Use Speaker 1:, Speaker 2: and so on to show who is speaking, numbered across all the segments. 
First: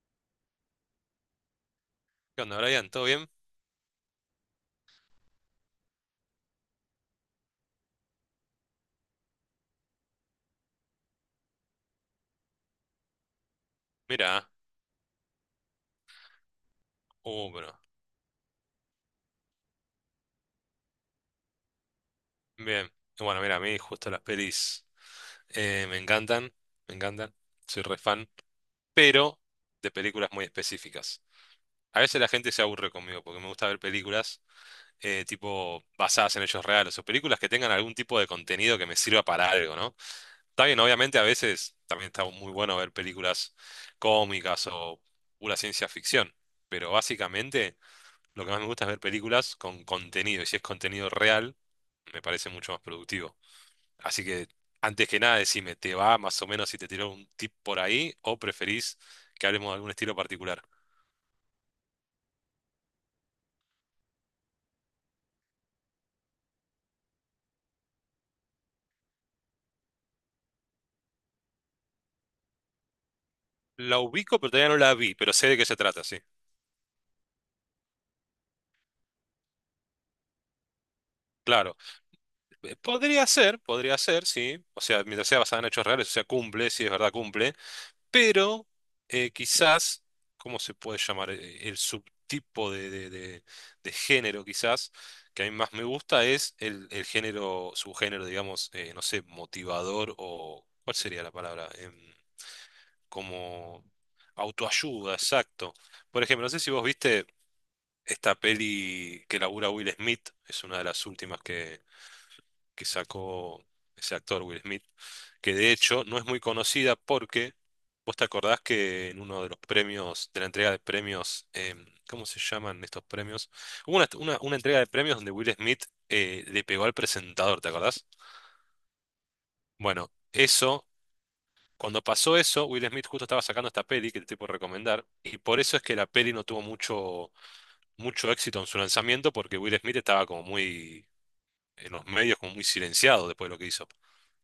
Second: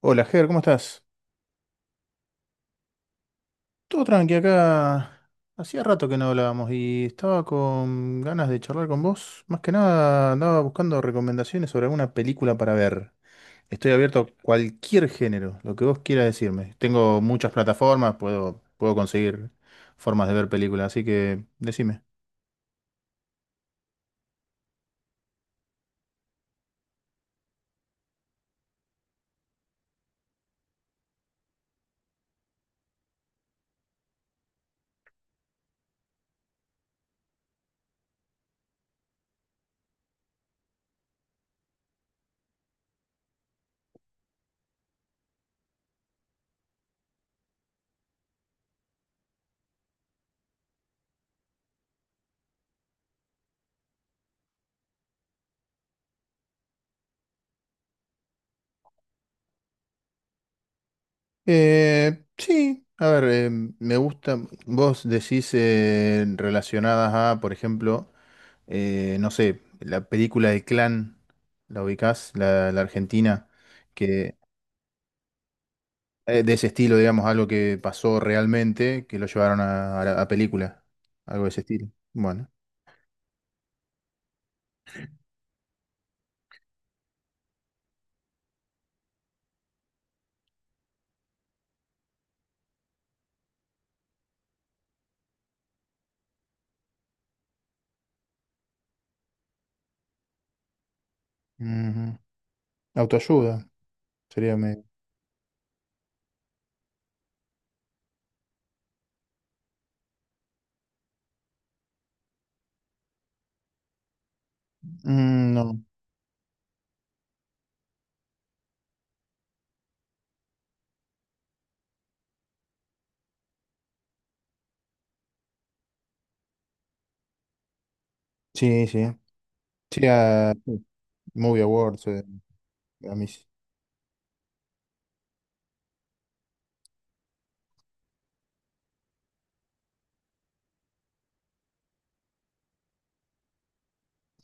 Speaker 1: Hola, Ger, ¿cómo estás?
Speaker 2: ¿Qué onda, Brian? ¿Todo bien?
Speaker 1: Todo tranqui acá. Hacía rato que no hablábamos y estaba con ganas de charlar con vos. Más que nada andaba buscando recomendaciones sobre alguna película para ver. Estoy abierto a
Speaker 2: Mira,
Speaker 1: cualquier género, lo que vos quieras decirme. Tengo muchas
Speaker 2: bueno,
Speaker 1: plataformas, puedo conseguir formas de ver películas, así que decime.
Speaker 2: bien. Bueno, mira, a mí justo las pelis eh, me encantan, me encantan, soy re fan, pero de películas muy específicas. A veces la gente se aburre conmigo porque me gusta ver películas tipo basadas en hechos reales o películas que tengan algún tipo de contenido que me sirva para algo, ¿no? Está bien, obviamente a veces también está muy bueno ver películas cómicas o pura ciencia ficción, pero básicamente lo que más me gusta es ver películas con contenido, y si es contenido real me parece mucho más productivo. Así que, antes que nada, decime, ¿te va más o menos si te tiro un tip por ahí o preferís que hablemos de algún estilo particular?
Speaker 1: Sí, a ver, me gusta, vos decís relacionadas a, por ejemplo, no sé, la película de Clan, ¿la ubicás? La argentina,
Speaker 2: La
Speaker 1: que
Speaker 2: ubico, pero todavía no la vi, pero sé de qué se trata, sí.
Speaker 1: de ese estilo, digamos, algo que pasó realmente, que lo llevaron a película, algo de ese
Speaker 2: Claro.
Speaker 1: estilo. Bueno.
Speaker 2: Podría ser, podría ser, sí. O sea, mientras sea basada en hechos reales, o sea, cumple, sí es verdad, cumple. Pero quizás, ¿cómo se puede llamar? El subtipo de género, quizás, que a mí más me gusta es el género, subgénero, digamos, no sé, motivador o, ¿cuál sería la palabra? Em,
Speaker 1: Ujú. Autoayuda,
Speaker 2: como
Speaker 1: sería medio.
Speaker 2: autoayuda, exacto. Por ejemplo, no sé si vos viste esta peli que labura Will Smith, es una de las últimas que sacó ese actor Will Smith,
Speaker 1: Mm,
Speaker 2: que de
Speaker 1: no,
Speaker 2: hecho no es muy conocida porque vos te acordás que en uno de los premios, de la entrega de premios, ¿cómo se llaman estos premios? Hubo una entrega de premios donde Will Smith le pegó al presentador, ¿te acordás?
Speaker 1: sí, sí. Sí,
Speaker 2: Bueno,
Speaker 1: a sí,
Speaker 2: eso,
Speaker 1: Movie
Speaker 2: cuando
Speaker 1: Awards,
Speaker 2: pasó eso, Will Smith justo estaba
Speaker 1: Grammys.
Speaker 2: sacando esta peli que te puedo recomendar, y por eso es que la peli no tuvo mucho éxito en su lanzamiento, porque Will Smith estaba como muy en los medios, como muy silenciado después de lo que hizo.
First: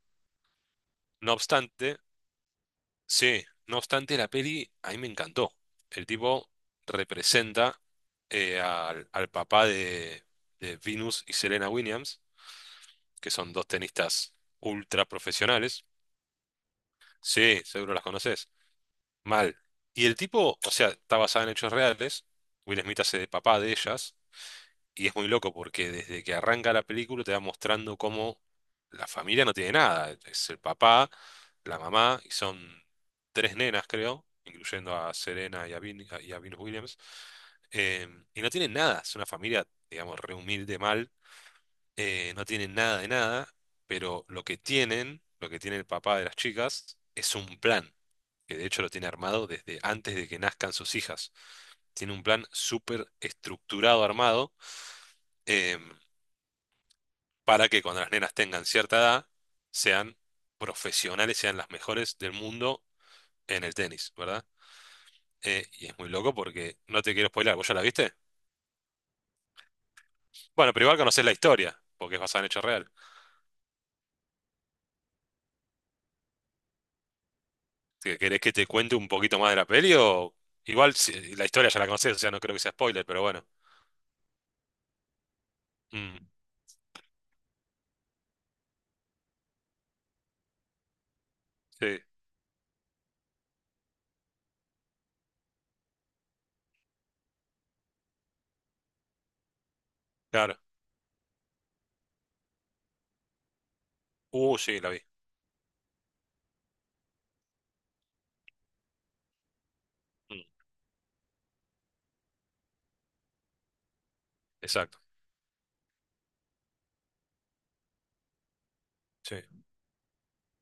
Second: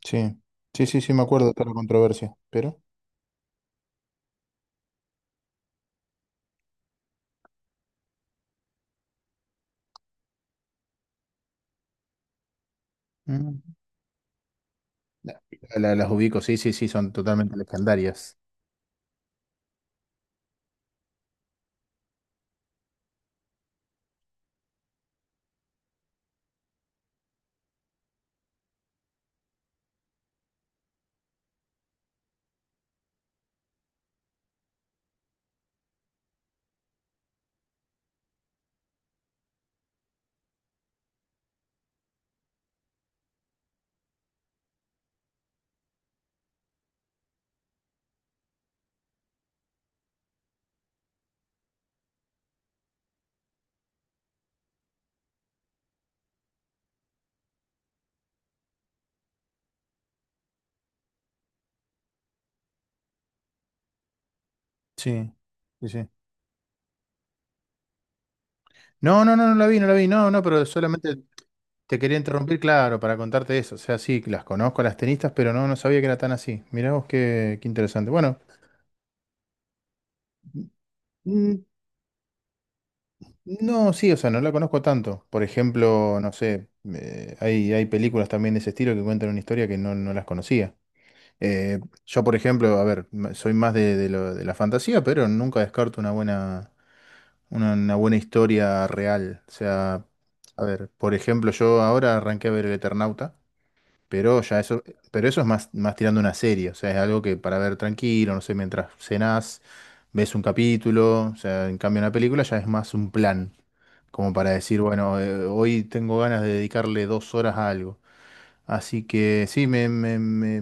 Speaker 1: Sí, sí, sí, sí, me
Speaker 2: No
Speaker 1: acuerdo de toda la
Speaker 2: obstante,
Speaker 1: controversia, pero...
Speaker 2: Sí, no obstante, la peli a mí me encantó. El tipo representa al papá de Venus y Serena Williams, que son
Speaker 1: Mm.
Speaker 2: dos tenistas ultra
Speaker 1: La-
Speaker 2: profesionales.
Speaker 1: las ubico, sí, sí, sí, son totalmente
Speaker 2: Sí, seguro las
Speaker 1: legendarias.
Speaker 2: conoces. Mal. Y el tipo, o sea, está basada en hechos reales. Will Smith hace de papá de ellas. Y es muy loco porque desde que arranca la película te va mostrando cómo la familia no tiene nada. Es el papá, la mamá y son tres nenas, creo, incluyendo a Serena y a Venus Williams. eh, y no tienen nada. Es una familia, digamos, re humilde, mal no tienen nada de nada, pero lo que tienen, lo que tiene el papá de las chicas, es un plan, que de hecho lo tiene armado desde antes de que nazcan sus hijas. Tiene un plan súper estructurado, armado, em, para que cuando las nenas tengan cierta edad, sean profesionales, sean las mejores del mundo en el tenis, ¿verdad?
Speaker 1: Sí,
Speaker 2: Y
Speaker 1: sí,
Speaker 2: es
Speaker 1: sí.
Speaker 2: muy loco porque no te quiero spoilar, ¿vos ya la viste?
Speaker 1: No, no, no, no la vi, no la vi, no, no, pero
Speaker 2: Bueno, pero igual
Speaker 1: solamente
Speaker 2: conocés la historia,
Speaker 1: te
Speaker 2: porque
Speaker 1: quería
Speaker 2: es basada en
Speaker 1: interrumpir,
Speaker 2: hechos reales.
Speaker 1: claro, para contarte eso. O sea, sí, las conozco a las tenistas, pero no, no sabía que era tan así. Mirá vos qué, qué interesante.
Speaker 2: ¿Que-
Speaker 1: Bueno,
Speaker 2: ¿Querés que te cuente un poquito más de la peli o igual la
Speaker 1: mm,
Speaker 2: historia ya la conocés, o sea, no creo que sea spoiler, pero bueno.
Speaker 1: no, sí, o sea, no la conozco tanto. Por ejemplo,
Speaker 2: Mm,
Speaker 1: no sé, hay, hay películas también de ese estilo que cuentan una historia que no, no las conocía. Eh,
Speaker 2: sí,
Speaker 1: yo, por ejemplo, a ver, soy más de, de la fantasía, pero nunca descarto una buena, una buena historia real. O sea,
Speaker 2: claro.
Speaker 1: a ver, por ejemplo, yo ahora arranqué a ver El Eternauta. Pero
Speaker 2: Uh,
Speaker 1: ya
Speaker 2: sí,
Speaker 1: eso,
Speaker 2: la vi.
Speaker 1: pero eso es más, más tirando una serie, o sea, es algo que para ver tranquilo, no sé, mientras cenás, ves un
Speaker 2: Mm,
Speaker 1: capítulo, o sea, en cambio una película ya es más un plan, como para decir,
Speaker 2: exacto.
Speaker 1: bueno, hoy tengo ganas de dedicarle dos horas a algo. Así
Speaker 2: Sí.
Speaker 1: que sí,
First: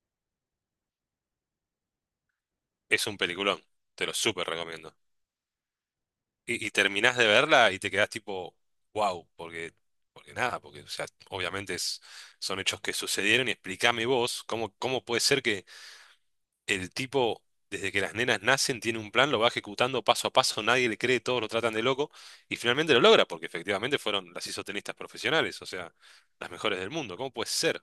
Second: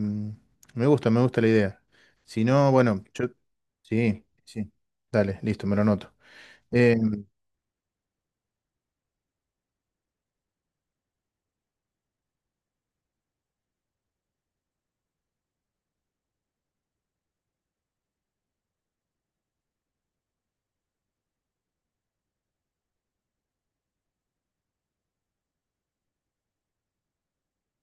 Speaker 1: me gusta la idea. Si no, bueno,
Speaker 2: Es un
Speaker 1: yo,
Speaker 2: peliculón, te lo
Speaker 1: sí,
Speaker 2: súper
Speaker 1: sí,
Speaker 2: recomiendo.
Speaker 1: dale, listo, me lo noto.
Speaker 2: Y
Speaker 1: Eh,
Speaker 2: terminás de verla y te quedás tipo, wow, porque nada, porque o sea, obviamente son hechos que sucedieron y explícame vos cómo puede ser el tipo, desde que las nenas nacen, tiene un plan, lo va ejecutando paso a paso, nadie le cree, todos lo tratan de loco, y finalmente lo logra, porque efectivamente fueron las isotenistas profesionales, o sea, las mejores del mundo. ¿Cómo puede ser?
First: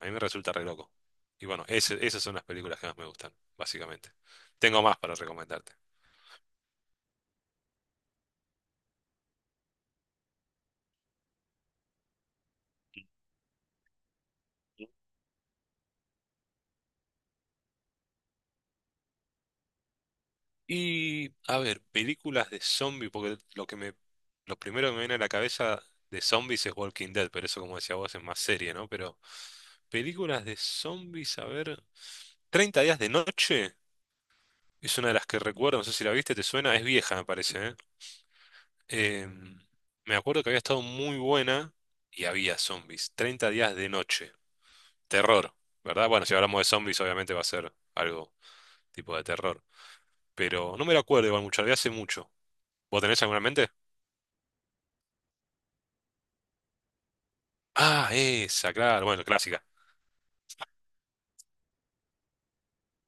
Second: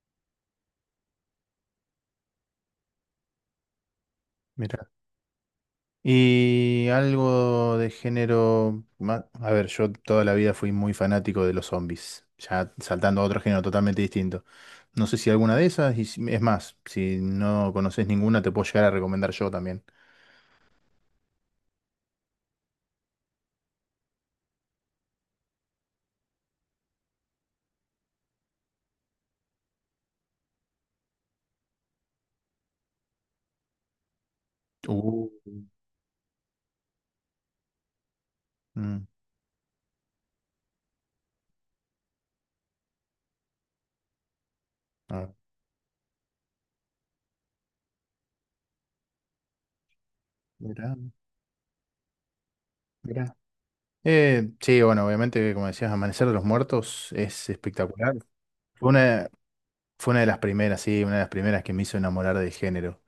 Speaker 2: A mí me resulta re loco. Y bueno, esas son las películas que más me gustan, básicamente. Tengo
Speaker 1: mira.
Speaker 2: más para recomendarte.
Speaker 1: Y algo de género... A ver, yo toda la vida fui muy fanático de los zombies, ya saltando a otro género totalmente distinto. No sé si alguna de esas, es más, si no conoces ninguna, te puedo llegar a recomendar yo también.
Speaker 2: Y, a ver, películas de zombie, porque lo primero que me viene a la cabeza de zombies es Walking Dead, pero eso, como decía vos, es más serie, ¿no? Pero películas de zombies, a ver. 30 días de noche es una de las
Speaker 1: Uh.
Speaker 2: que recuerdo, no sé si la viste, te suena, es vieja, me parece, ¿eh?
Speaker 1: Mm,
Speaker 2: Em, me acuerdo que había estado muy buena y había zombies. 30 días de noche.
Speaker 1: ah,
Speaker 2: Terror, ¿verdad? Bueno, si hablamos de zombies, obviamente va a ser algo tipo de terror. Pero no me
Speaker 1: mirá,
Speaker 2: lo acuerdo igual mucho, la vi hace mucho. ¿Vos tenés
Speaker 1: mirá.
Speaker 2: alguna en mente?
Speaker 1: Sí, bueno, obviamente, como decías, Amanecer de los Muertos es
Speaker 2: Ah,
Speaker 1: espectacular.
Speaker 2: esa,
Speaker 1: Fue
Speaker 2: claro, bueno,
Speaker 1: una,
Speaker 2: clásica.
Speaker 1: fue una de las primeras, sí, una de las primeras que me hizo enamorar del género.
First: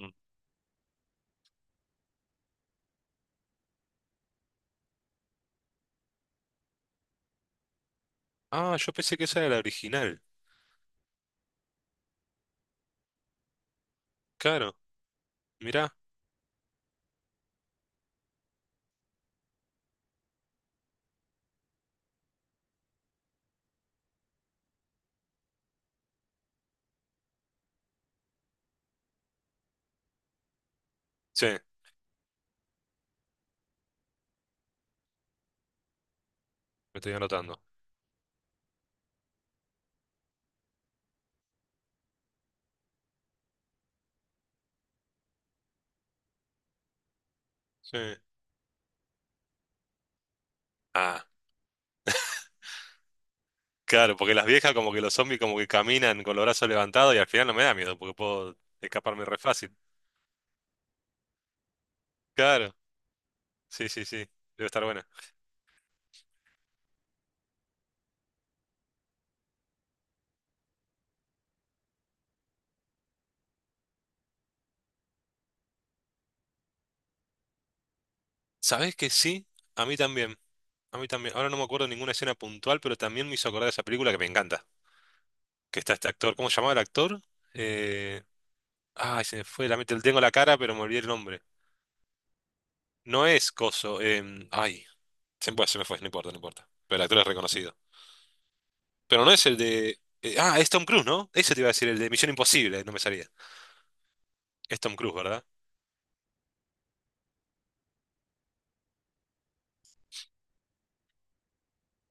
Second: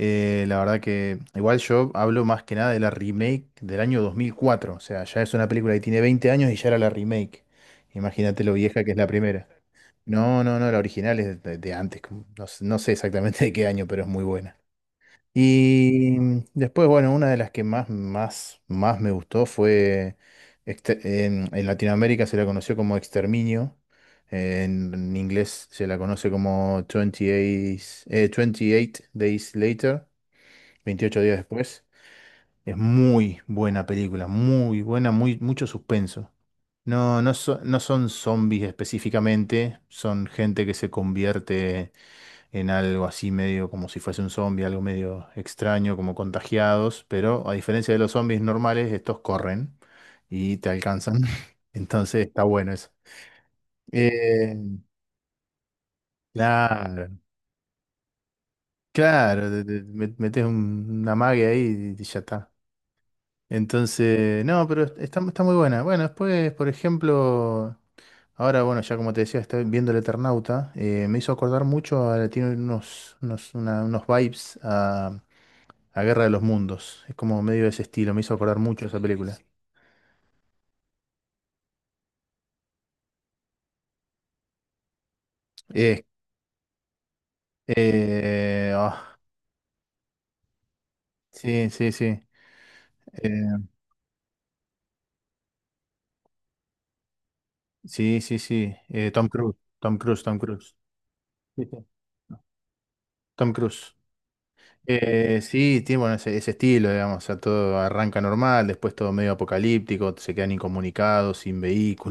Speaker 2: Mm.
Speaker 1: La verdad que igual yo hablo más que nada de la remake del año 2004. O sea, ya es una película que tiene 20 años y ya era la remake. Imagínate lo
Speaker 2: Ah,
Speaker 1: vieja que
Speaker 2: yo
Speaker 1: es la
Speaker 2: pensé que esa
Speaker 1: primera.
Speaker 2: era la original.
Speaker 1: No, no, no, la original es de antes. No, sé no sé exactamente de qué año, pero es muy buena.
Speaker 2: Claro, mirá.
Speaker 1: Y después, bueno, una de las que más, más, más me gustó fue, en Latinoamérica se la conoció como Exterminio. En inglés se la conoce como 28, 28 Days Later. 28 días
Speaker 2: Sí, me
Speaker 1: después. Es muy buena película, muy buena, muy, mucho suspenso.
Speaker 2: estoy
Speaker 1: No, no,
Speaker 2: anotando.
Speaker 1: no son zombies específicamente, son gente que se convierte en algo así medio como si fuese un zombie, algo medio extraño, como contagiados, pero a diferencia
Speaker 2: Sí.
Speaker 1: de los zombies normales, estos corren y te alcanzan.
Speaker 2: Ah,
Speaker 1: Entonces está bueno eso.
Speaker 2: claro, porque las
Speaker 1: Eh,
Speaker 2: viejas como que los zombies como que caminan con los brazos levantados
Speaker 1: claro,
Speaker 2: y al final no me da miedo porque puedo escaparme re
Speaker 1: claro,
Speaker 2: fácil.
Speaker 1: metes una magia ahí y ya está.
Speaker 2: Claro, sí, sí, sí,
Speaker 1: Entonces, no,
Speaker 2: debe estar
Speaker 1: pero
Speaker 2: buena.
Speaker 1: está, está muy buena. Bueno, después, por ejemplo, ahora, bueno, ya como te decía, estoy viendo El Eternauta. Me hizo acordar mucho, tiene unos, unos, unos vibes a Guerra de los Mundos. Es como medio de ese estilo, me hizo acordar mucho
Speaker 2: ¿Sabés
Speaker 1: esa
Speaker 2: que
Speaker 1: película.
Speaker 2: sí? A mí también, a mí también. Ahora no me acuerdo ninguna escena puntual, pero también me hizo acordar de esa película que me encanta, que está
Speaker 1: Eh,
Speaker 2: este actor, ¿cómo se llamaba el actor? Eh...
Speaker 1: eh, ah,
Speaker 2: Ay, se me fue, la mente, tengo la cara, pero me olvidé el nombre.
Speaker 1: sí, sí, sí.
Speaker 2: No es
Speaker 1: eh,
Speaker 2: Coso, ay, se me fue, no importa, no importa. Pero el actor es reconocido.
Speaker 1: sí, sí, sí.
Speaker 2: Pero
Speaker 1: Tom
Speaker 2: no es
Speaker 1: Cruise,
Speaker 2: el
Speaker 1: Tom
Speaker 2: de,
Speaker 1: Cruise, Tom
Speaker 2: ah, es
Speaker 1: Cruise.
Speaker 2: Tom Cruise, ¿no? Ese te
Speaker 1: Sí,
Speaker 2: iba a
Speaker 1: sí.
Speaker 2: decir, el de Misión Imposible, no me salía.
Speaker 1: Tom Cruise.
Speaker 2: Es Tom Cruise, ¿verdad?
Speaker 1: Sí, tiene bueno, ese estilo, digamos, o sea, todo arranca normal, después todo medio apocalíptico, se quedan incomunicados, sin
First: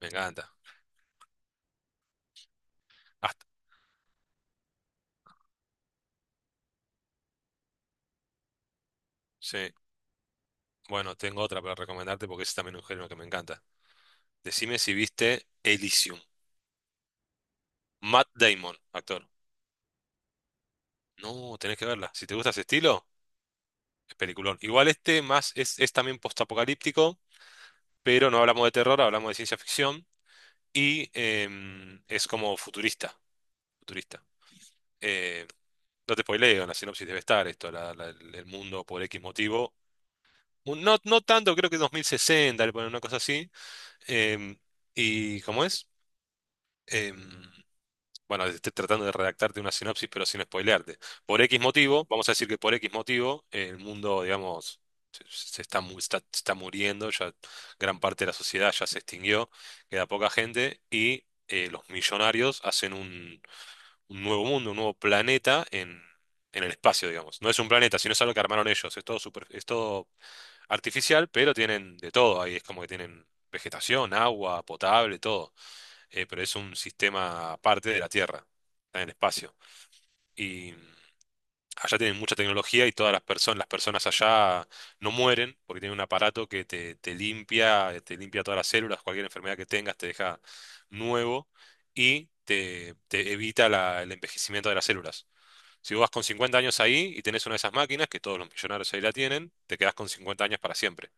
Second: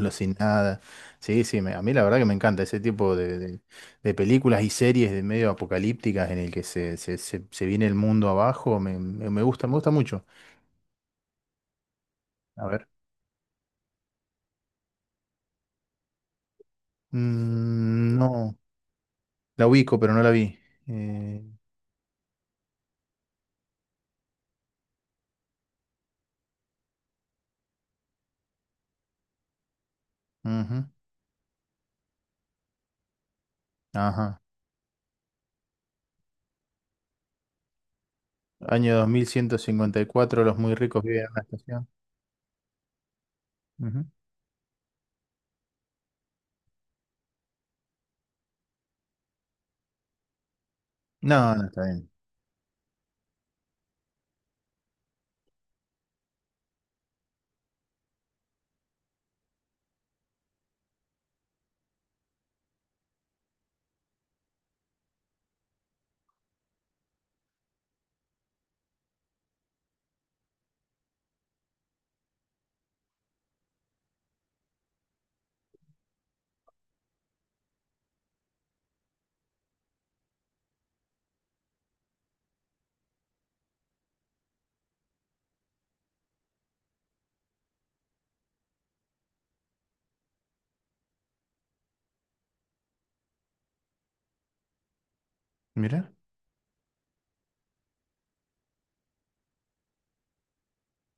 Speaker 2: Me
Speaker 1: sin
Speaker 2: encanta.
Speaker 1: nada. Sí, sí, a mí la verdad que me encanta ese tipo de,
Speaker 2: Hasta,
Speaker 1: de películas y series de medio apocalípticas en el que se, se viene el mundo abajo, me,
Speaker 2: sí.
Speaker 1: me gusta mucho.
Speaker 2: Bueno, tengo otra para recomendarte porque es
Speaker 1: A
Speaker 2: también un
Speaker 1: ver.
Speaker 2: género que me encanta. Decime si viste Elysium.
Speaker 1: Mm,
Speaker 2: Matt
Speaker 1: no,
Speaker 2: Damon, actor.
Speaker 1: la ubico, pero no la vi. Eh,
Speaker 2: No, tenés que verla. Si te gusta ese estilo, es peliculón. Igual este más es también postapocalíptico, pero no hablamos de terror, hablamos de ciencia ficción
Speaker 1: ujú,
Speaker 2: y es como futurista. Futurista.
Speaker 1: ajá.
Speaker 2: Eh, no te spoileo, en la sinopsis debe estar esto, el mundo
Speaker 1: Año
Speaker 2: por
Speaker 1: dos
Speaker 2: X
Speaker 1: mil ciento
Speaker 2: motivo.
Speaker 1: cincuenta y cuatro, los muy
Speaker 2: No,
Speaker 1: ricos
Speaker 2: no
Speaker 1: viven en una
Speaker 2: tanto, creo que
Speaker 1: estación.
Speaker 2: 2060 le ponen una cosa así.
Speaker 1: Ujú.
Speaker 2: Em, ¿y cómo es? em, bueno, estoy tratando de redactarte una sinopsis, pero sin spoilearte. Por
Speaker 1: No,
Speaker 2: X
Speaker 1: no está
Speaker 2: motivo,
Speaker 1: bien.
Speaker 2: vamos a decir que por X motivo, el mundo, digamos, se está muriendo, ya gran parte de la sociedad ya se extinguió, queda poca gente, y los millonarios hacen un, nuevo mundo, un nuevo planeta en el espacio, digamos. No es un planeta, sino es algo que armaron ellos. Es todo artificial, pero tienen de todo ahí. Es como que tienen vegetación, agua, potable, todo pero es un sistema aparte de la Tierra, está en el espacio. Y allá tienen mucha tecnología y todas las personas allá no mueren porque tienen un aparato que te limpia todas las células, cualquier enfermedad que tengas te deja nuevo y te evita el envejecimiento de las células. Si vos vas
Speaker 1: Mira.
Speaker 2: con 50 años ahí y tenés una de esas máquinas, que todos los millonarios ahí la tienen, te quedás con 50 años para siempre.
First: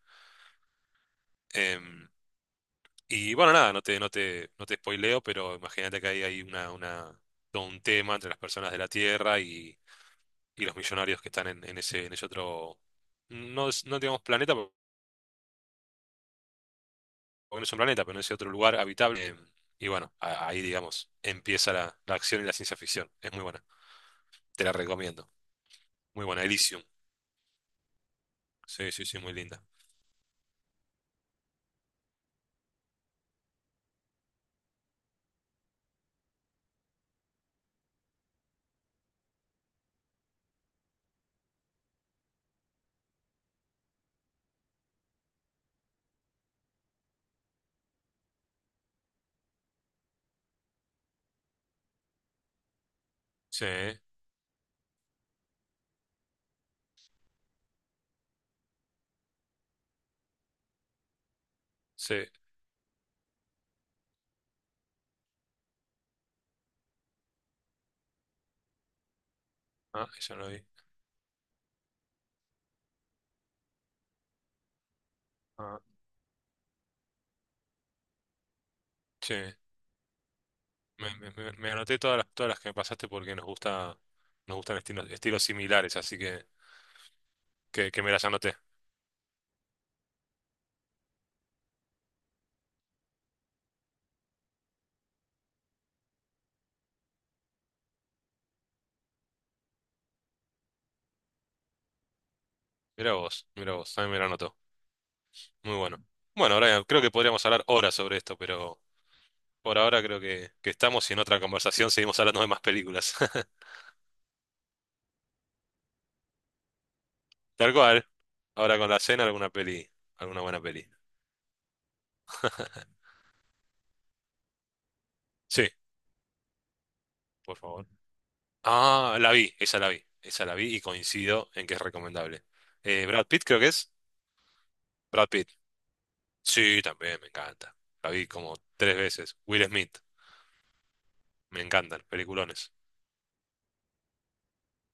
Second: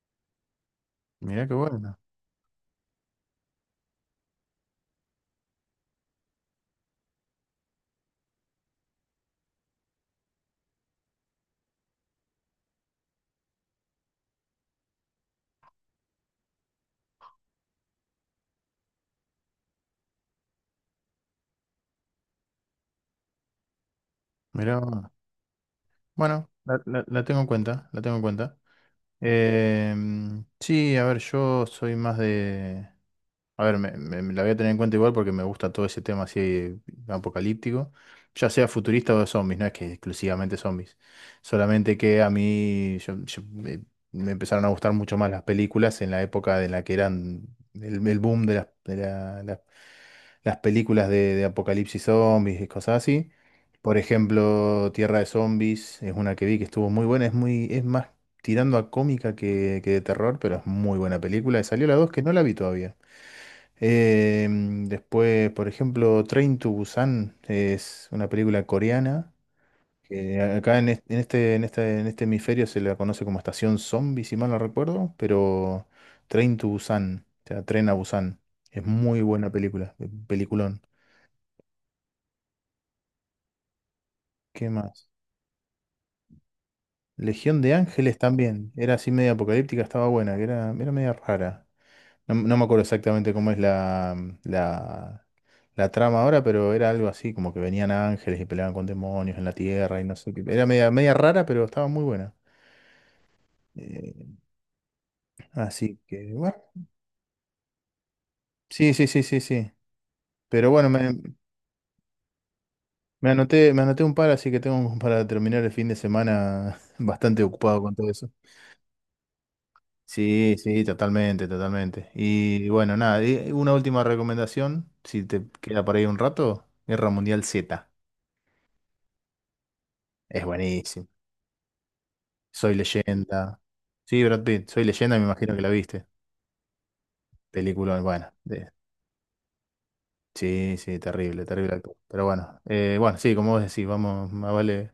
Speaker 1: Mirá qué bueno.
Speaker 2: Em, Y bueno, nada, no te spoileo, pero imagínate que ahí hay todo un tema entre las personas de la Tierra y los millonarios que están en ese otro, no, no digamos planeta, porque no es un planeta, pero en ese otro lugar habitable. Y bueno, ahí digamos, empieza la acción y la ciencia ficción. Es muy buena, te la
Speaker 1: Mirá vos.
Speaker 2: recomiendo. Muy buena,
Speaker 1: Bueno, la,
Speaker 2: Elysium.
Speaker 1: la tengo en cuenta, la tengo en cuenta.
Speaker 2: Sí, sí, sí, muy linda.
Speaker 1: Em, sí, a ver, yo soy más de... A ver, me, me la voy a tener en cuenta igual porque me gusta todo ese tema así apocalíptico, ya sea futurista o de zombies, no es que exclusivamente zombies, solamente que a mí me empezaron a gustar mucho más las películas en la época en la que eran el boom de las, las películas de apocalipsis zombies y cosas así.
Speaker 2: Sí,
Speaker 1: Por ejemplo, Tierra de Zombies es una que vi que estuvo muy buena, es muy, es más tirando a cómica que de terror, pero es muy buena película. Y salió la 2
Speaker 2: sí.
Speaker 1: que no la vi todavía. Eh, después, por ejemplo, Train to Busan es una película coreana
Speaker 2: Ah, eso
Speaker 1: que
Speaker 2: no lo vi.
Speaker 1: acá en en este, en este, en este hemisferio se la conoce como Estación Zombie, si mal no recuerdo,
Speaker 2: Ah,
Speaker 1: pero Train to Busan, o sea, Tren a Busan. Es muy
Speaker 2: sí.
Speaker 1: buena película, peliculón.
Speaker 2: Me anoté todas las que me pasaste porque nos gusta, nos
Speaker 1: ¿Qué
Speaker 2: gustan
Speaker 1: más?
Speaker 2: estilos, estilos similares, así que...
Speaker 1: Legión de
Speaker 2: que me
Speaker 1: Ángeles
Speaker 2: las anoté.
Speaker 1: también, era así media apocalíptica, estaba buena, que era, era media rara. No, no me acuerdo exactamente cómo es la, la, la trama ahora, pero era algo así, como que venían ángeles y peleaban con demonios en la tierra y no sé qué. Era media, media rara, pero estaba muy buena.
Speaker 2: Mira vos, también me la
Speaker 1: Eh,
Speaker 2: anotó. Muy
Speaker 1: así
Speaker 2: bueno.
Speaker 1: que, bueno.
Speaker 2: Bueno, Brian, creo que podríamos hablar horas sobre esto, pero
Speaker 1: Sí, sí, sí, sí, sí.
Speaker 2: por ahora creo que
Speaker 1: Pero bueno,
Speaker 2: estamos
Speaker 1: me,
Speaker 2: y en otra conversación seguimos hablando de más películas.
Speaker 1: me anoté un par, así que tengo para terminar el fin de semana bastante
Speaker 2: Tal
Speaker 1: ocupado con
Speaker 2: cual.
Speaker 1: todo eso.
Speaker 2: Ahora con la cena, alguna peli, alguna
Speaker 1: Sí,
Speaker 2: buena
Speaker 1: sí,
Speaker 2: peli.
Speaker 1: totalmente, totalmente. Y bueno, nada, y una última recomendación, si te
Speaker 2: Sí,
Speaker 1: queda por ahí un rato, Guerra Mundial
Speaker 2: por favor.
Speaker 1: Z.
Speaker 2: Ah, la vi, esa la vi,
Speaker 1: Es
Speaker 2: esa la vi y
Speaker 1: buenísimo.
Speaker 2: coincido en que es recomendable.
Speaker 1: Soy
Speaker 2: Brad Pitt creo
Speaker 1: leyenda.
Speaker 2: que es.
Speaker 1: Sí, Brad Pitt, Soy leyenda, me
Speaker 2: Brad Pitt.
Speaker 1: imagino que la viste.
Speaker 2: Sí, también, me encanta.
Speaker 1: Película,
Speaker 2: La vi
Speaker 1: bueno.
Speaker 2: como tres veces. Will Smith,
Speaker 1: Sí, sí, terrible,
Speaker 2: me
Speaker 1: terrible actor.
Speaker 2: encantan,
Speaker 1: Pero bueno,
Speaker 2: peliculones.
Speaker 1: bueno, sí, como vos decís, vamos, más vale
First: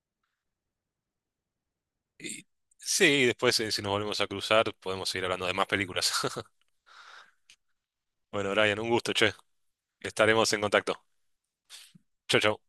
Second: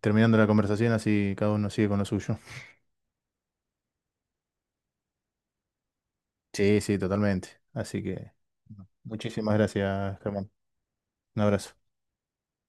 Speaker 1: terminando la conversación así cada uno sigue con lo suyo.
Speaker 2: Y, sí, después si nos volvemos a cruzar podemos seguir hablando de más películas.
Speaker 1: Sí, sí, totalmente. Así que,
Speaker 2: Bueno, Brian,
Speaker 1: bueno,
Speaker 2: un gusto, che.
Speaker 1: muchísimas gracias, Germán.
Speaker 2: Estaremos en contacto.
Speaker 1: Un abrazo.
Speaker 2: Chau, chau.